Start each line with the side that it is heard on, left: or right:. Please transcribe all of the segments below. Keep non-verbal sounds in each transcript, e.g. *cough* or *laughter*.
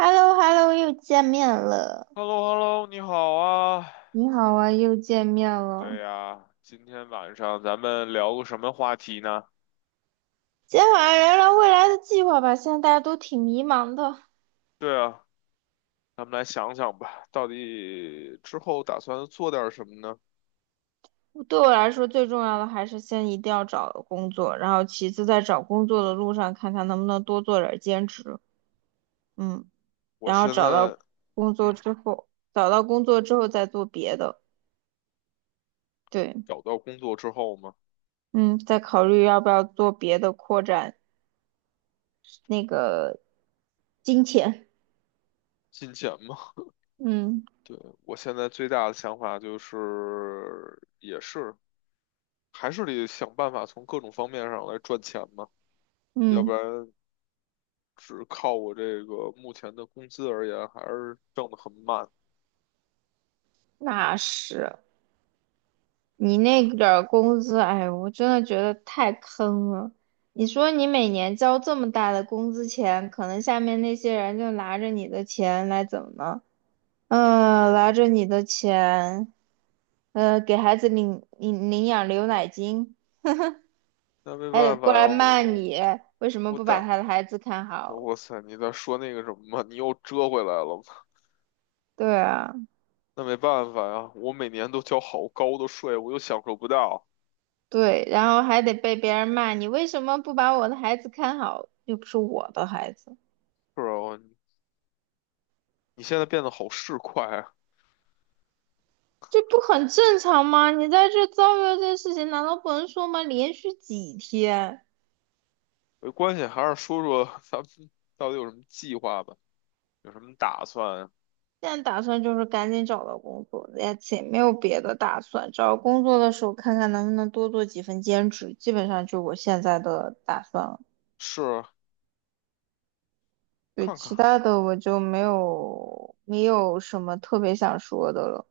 right: h e l l o h e l l o 又见面了。
left: h e l l o h e l l o 你好啊。
right: 你好啊，又见面了。
left: 对呀，今天晚上咱们聊个什么话题呢？
right: 今天晚上聊聊未来的计划吧。现在大家都挺迷茫的。
left: 对啊，咱们来想想吧，到底之后打算做点什么呢？
right: 对我来说，最重要的还是先一定要找工作，然后其次在找工作的路上，看看能不能多做点儿兼职。嗯，
left: 我
right: 然后
left: 现在，
right: 工作
left: 嗯，
right: 之后，找到工作之后再做别的。对，
left: 找到工作之后嘛，
right: 嗯，再考虑要不要做别的，扩展那个金钱。
left: 金钱嘛，
right: 嗯
left: 对，我现在最大的想法就是，也是，还是得想办法从各种方面上来赚钱嘛，要不
right: 嗯，
left: 然只靠我这个目前的工资而言，还是挣得很慢。
right: 那是。你那点儿工资，哎，我真的觉得太坑了。你说你每年交这么大的工资钱，可能下面那些人就拿着你的钱来怎么呢？拿着你的钱，给孩子领养牛奶金，
left: 那没
right: 还得
left: 办法
right: 过
left: 呀，
right: 来骂你，为什么
left: 我
right: 不把
left: 等。
right: 他的孩子看好？
left: 哇塞，你在说那个什么吗？你又折回来了吗？
right: 对啊，
left: 那没办法呀，我每年都交好高的税，我又享受不到。
right: 对，然后还得被别人骂你为什么不把我的孩子看好，又不是我的孩子。
left: 是啊，你现在变得好市侩啊。
right: 这不很正常吗？你在这遭遇了这事情，难道不能说吗？连续几天，
left: 没关系，还是说说 *laughs* 咱们到底有什么计划吧，有什么打算？
right: 现在打算就是赶紧找到工作，也且没有别的打算。找工作的时候看看能不能多做几份兼职，基本上就我现在的打算了。
left: 是
right: 对，
left: 看
right: 其
left: 看，
right: 他的我就没有什么特别想说的了。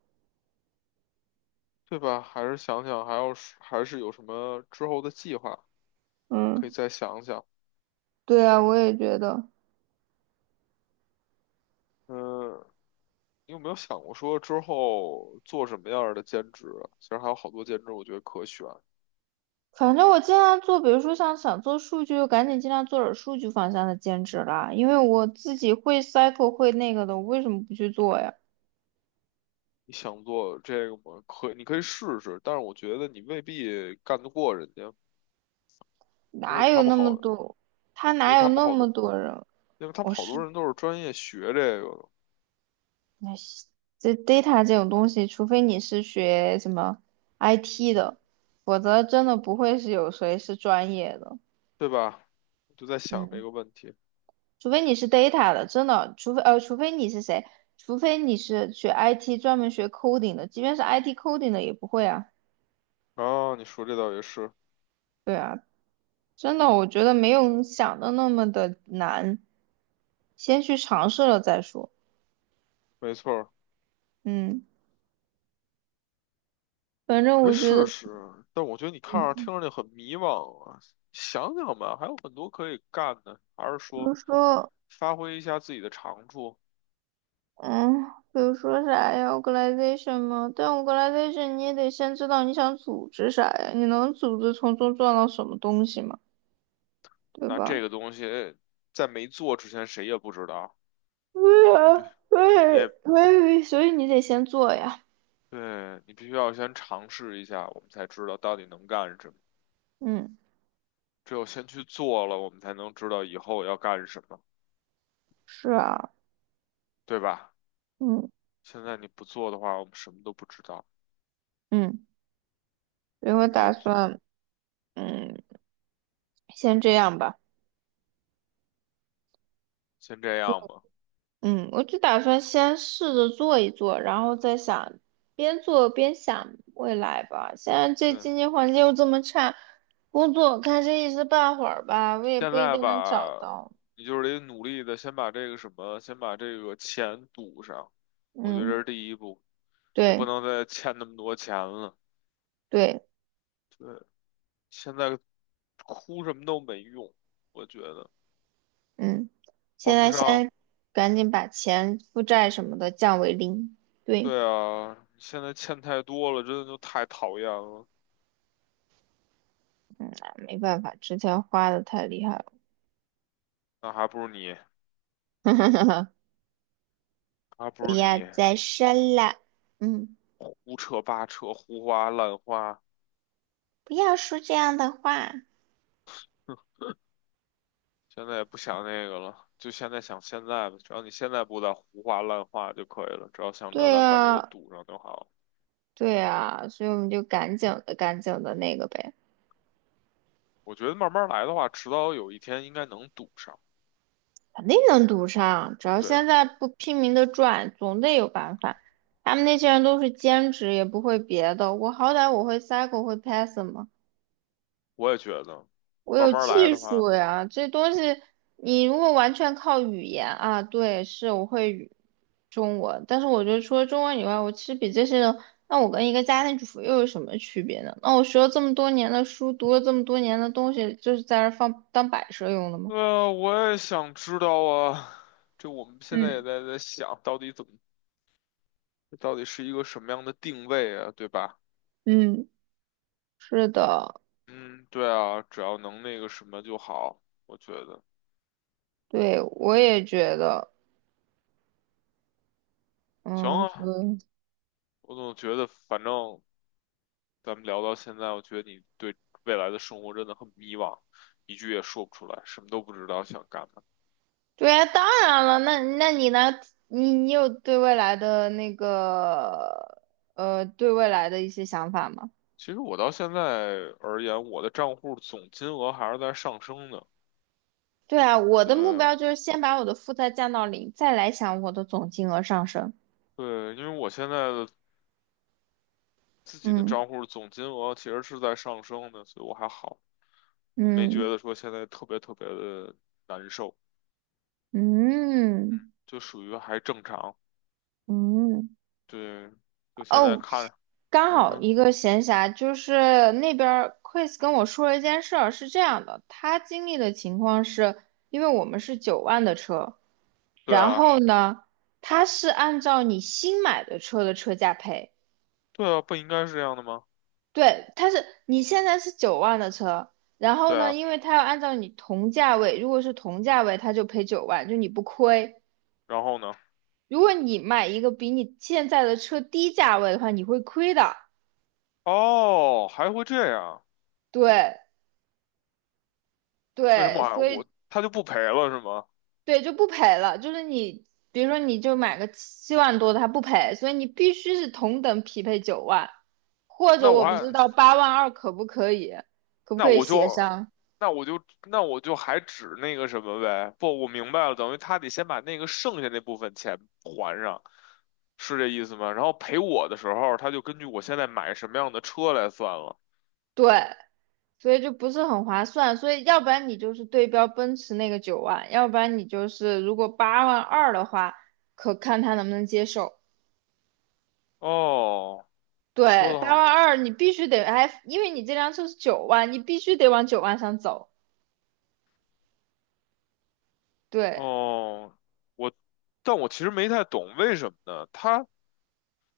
left: 对吧？还是想想，还要是还是有什么之后的计划，可以
right: 嗯，
left: 再想想。
right: 对啊，我也觉得。
left: 嗯，你有没有想过说之后做什么样儿的兼职啊？其实还有好多兼职，我觉得可选。
right: 反正我尽量做，比如说像想做数据，就赶紧尽量做点数据方向的兼职啦。因为我自己会 cycle 会那个的，我为什么不去做呀？
left: 你想做这个吗？可以，你可以试试，但是我觉得你未必干得过人家，因为
right: 哪有
left: 他们
right: 那
left: 好，
right: 么多？他
left: 因为
right: 哪
left: 他
right: 有
left: 们
right: 那
left: 好
right: 么
left: 多，
right: 多人？
left: 因为他
right: 我
left: 们好多
right: 是，
left: 人都是专业学这个的，
right: 哎，这 data 这种东西，除非你是学什么 IT 的，否则真的不会是有谁是专业的。
left: 对吧？我就在想这
right: 嗯，
left: 个问题。
right: 除非你是 data 的，真的，除非你是谁？除非你是学 IT 专门学 coding 的，即便是 IT coding 的也不会啊。
left: 啊，你说这倒也是，
right: 对啊，真的，我觉得没有你想的那么的难，先去尝试了再说。
left: 没错儿，
right: 嗯，反正
left: 可以
right: 我觉得，
left: 试试。但我觉得你看着
right: 嗯，
left: 听着就很迷茫啊，想想吧，还有很多可以干的，还是
right: 比如
left: 说
right: 说，
left: 发挥一下自己的长处。
right: 嗯，比如说啥呀，organization 嘛，但 organization 你也得先知道你想组织啥呀，你能组织从中赚到什么东西嘛，对
left: 那这
right: 吧？
left: 个东西在没做之前，谁也不知道。
right: 对啊，对，
left: 也。
right: 对，所以你得先做呀。
left: 对，你必须要先尝试一下，我们才知道到底能干什么。
right: 嗯，
left: 只有先去做了，我们才能知道以后要干什么，
right: 是啊，
left: 对吧？
right: 嗯
left: 现在你不做的话，我们什么都不知道。
right: 嗯，所以
left: 我
right: 我
left: 们
right: 打
left: 也
right: 算，嗯，先这样吧。
left: 先这样吧。
right: 嗯，我就打算先试着做一做，然后再想，边做边想未来吧。现在这
left: 对，
right: 经济环境又这么差，工作看这一时半会儿吧，我也
left: 现
right: 不一
left: 在
right: 定能找
left: 吧，
right: 到。
left: 你就是得努力的先把这个什么，先把这个钱堵上。我觉得这
right: 嗯，
left: 是第一步，也不
right: 对
left: 能再欠那么多钱了。
right: 对，
left: 对，现在哭什么都没用，我觉得
right: 嗯，现
left: 还不
right: 在
left: 上。
right: 先赶紧把钱、负债什么的降为零。对，
left: 对啊，现在欠太多了，真的就太讨厌了。
right: 嗯，没办法，之前花的太厉害了，
left: 那还不如你，
right: *laughs*
left: 还不
right: 不
left: 如
right: 要
left: 你
right: 再生了。嗯，
left: 胡扯八扯、胡花乱花。
right: 不要说这样的话。
left: *laughs* 现在也不想那个了，就现在想现在吧。只要你现在不再胡话乱话就可以了，只要想着
right: 对
left: 咱把这个
right: 啊。
left: 堵上就好了。
right: 对啊，所以我们就赶紧的那个呗，
left: 我觉得慢慢来的话，迟早有一天应该能堵上。
right: 肯定能读上。只要
left: 对，
right: 现在不拼命的赚，总得有办法。他们那些人都是兼职，也不会别的。我好歹我会 Cycle，会 Python 嘛，
left: 我也觉得，
right: 我
left: 慢
right: 有
left: 慢来
right: 技
left: 的话，
right: 术呀。这东西你如果完全靠语言啊，对，是我会中文，但是我觉得除了中文以外，我其实比这些人，那我跟一个家庭主妇又有什么区别呢？那我学了这么多年的书，读了这么多年的东西，就是在这儿放当摆设用的吗？
left: 我也想知道啊。*laughs* 这我们现在也
right: 嗯
left: 在在想，到底怎么这到底是一个什么样的定位啊，对吧？
right: 嗯，是的，
left: 嗯，对啊，只要能那个什么就好，我觉得
right: 对，我也觉得，
left: 行
right: 嗯，所
left: 啊。
right: 以，
left: 我总觉得，反正咱们聊到现在，我觉得你对未来的生活真的很迷茫，一句也说不出来，什么都不知道想干嘛。
right: 对啊，当然了，那你呢？你有对未来的那个，对未来的一些想法吗？
left: 其实我到现在而言，我的账户总金额还是在上升的。
right: 对啊，我
left: 对
right: 的目标就是先把我的负债降到零，再来想我的总金额上升。
left: 对，因为我现在的自己的
right: 嗯
left: 账户总金额其实是在上升的，所以我还好，我没觉
right: 嗯
left: 得说现在特别特别的难受。
right: 嗯
left: 就属于还正常。
right: 嗯。
left: 对，就现在
right: 哦，
left: 看，
right: 刚
left: 嗯
right: 好
left: 哼，
right: 一个闲暇，就是那边儿 Chris 跟我说了一件事儿，是这样的，他经历的情况是，因为我们是九万的车，
left: 对
right: 然
left: 啊，
right: 后呢，他是按照你新买的车的车价赔，
left: 对啊，不应该是这样的吗？
right: 对，他是你现在是九万的车，然后
left: 对
right: 呢，
left: 啊，
right: 因为他要按照你同价位，如果是同价位，他就赔九万，就你不亏，
left: 然后呢？
right: 如果你买一个比你现在的车低价位的话，你会亏的，
left: 哦，还会这样？
right: 对。
left: 为什
right: 对，
left: 么还
right: 所以
left: 我他就不赔了是吗？
right: 对，就不赔了。就是你，比如说你就买个7万多的，它不赔，所以你必须是同等匹配九万，或者
left: 那我
right: 我不知
left: 还
right: 道八万二可不可以，可不
left: 那
right: 可以
left: 我
right: 协
left: 就
right: 商？
left: 那我就那我就还指那个什么呗？不，我明白了，等于他得先把那个剩下那部分钱还上，是这意思吗？然后赔我的时候，他就根据我现在买什么样的车来算了。
right: 对，所以就不是很划算。所以要不然你就是对标奔驰那个九万，要不然你就是如果八万二的话，可看他能不能接受。
left: 哦，说
right: 对，八
left: 的
right: 万二你必须得，哎，因为你这辆车是九万，你必须得往九万上走。对。
left: 哦，我，但我其实没太懂为什么呢？他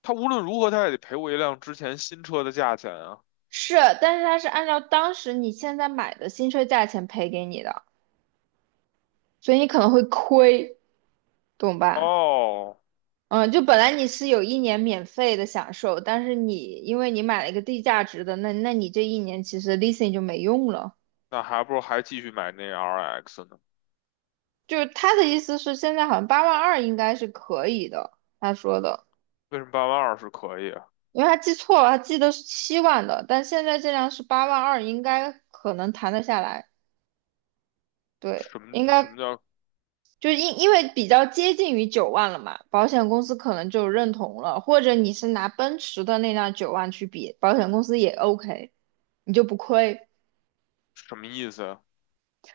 left: 他无论如何他也得赔我一辆之前新车的价钱啊。
right: 是，但是他是按照当时你现在买的新车价钱赔给你的，所以你可能会亏，懂吧？
left: 哦，
right: 嗯，就本来你是有一年免费的享受，但是你因为你买了一个低价值的，那你这一年其实 leasing 就没用了。
left: 那还不如还继续买那 RX 呢？
right: 就是他的意思是，现在好像八万二应该是可以的，他说的，
left: 为什么八万二是可以啊？
right: 因为他记错了，他记得是七万的，但现在这辆是八万二，应该可能谈得下来，对，
left: 什么
right: 应
left: 什
right: 该
left: 么叫
right: 就是因为比较接近于九万了嘛，保险公司可能就认同了，或者你是拿奔驰的那辆九万去比，保险公司也 OK，你就不亏。
left: 什么意思啊？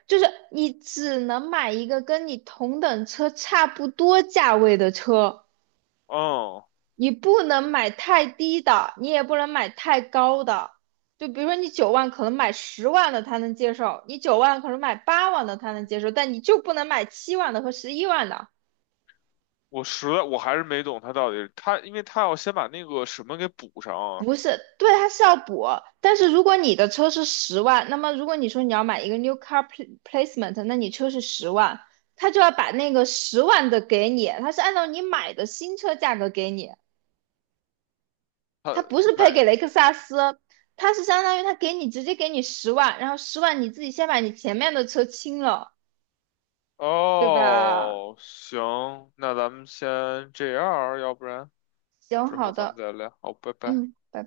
right: 就是你只能买一个跟你同等车差不多价位的车，
left: 嗯，
right: 你不能买太低的，你也不能买太高的。就比如说你九万可能买十万的他能接受，你九万可能买八万的他能接受，但你就不能买七万的和11万的。
left: 我实在我还是没懂他到底他，因为他要先把那个什么给补上啊。
right: 不是，对，他是要补。但是如果你的车是十万，那么如果你说你要买一个 new car placement，那你车是十万，他就要把那个十万的给你，他是按照你买的新车价格给你，
left: 他
right: 他不是赔
left: 买
right: 给雷克萨斯，他是相当于他给你直接给你十万，然后十万你自己先把你前面的车清了，对吧？
left: 哦，行，那咱们先这样儿要不然
right: 行，
left: 之
right: 好
left: 后咱们
right: 的，
left: 再聊。好，拜拜。
right: 嗯，拜拜。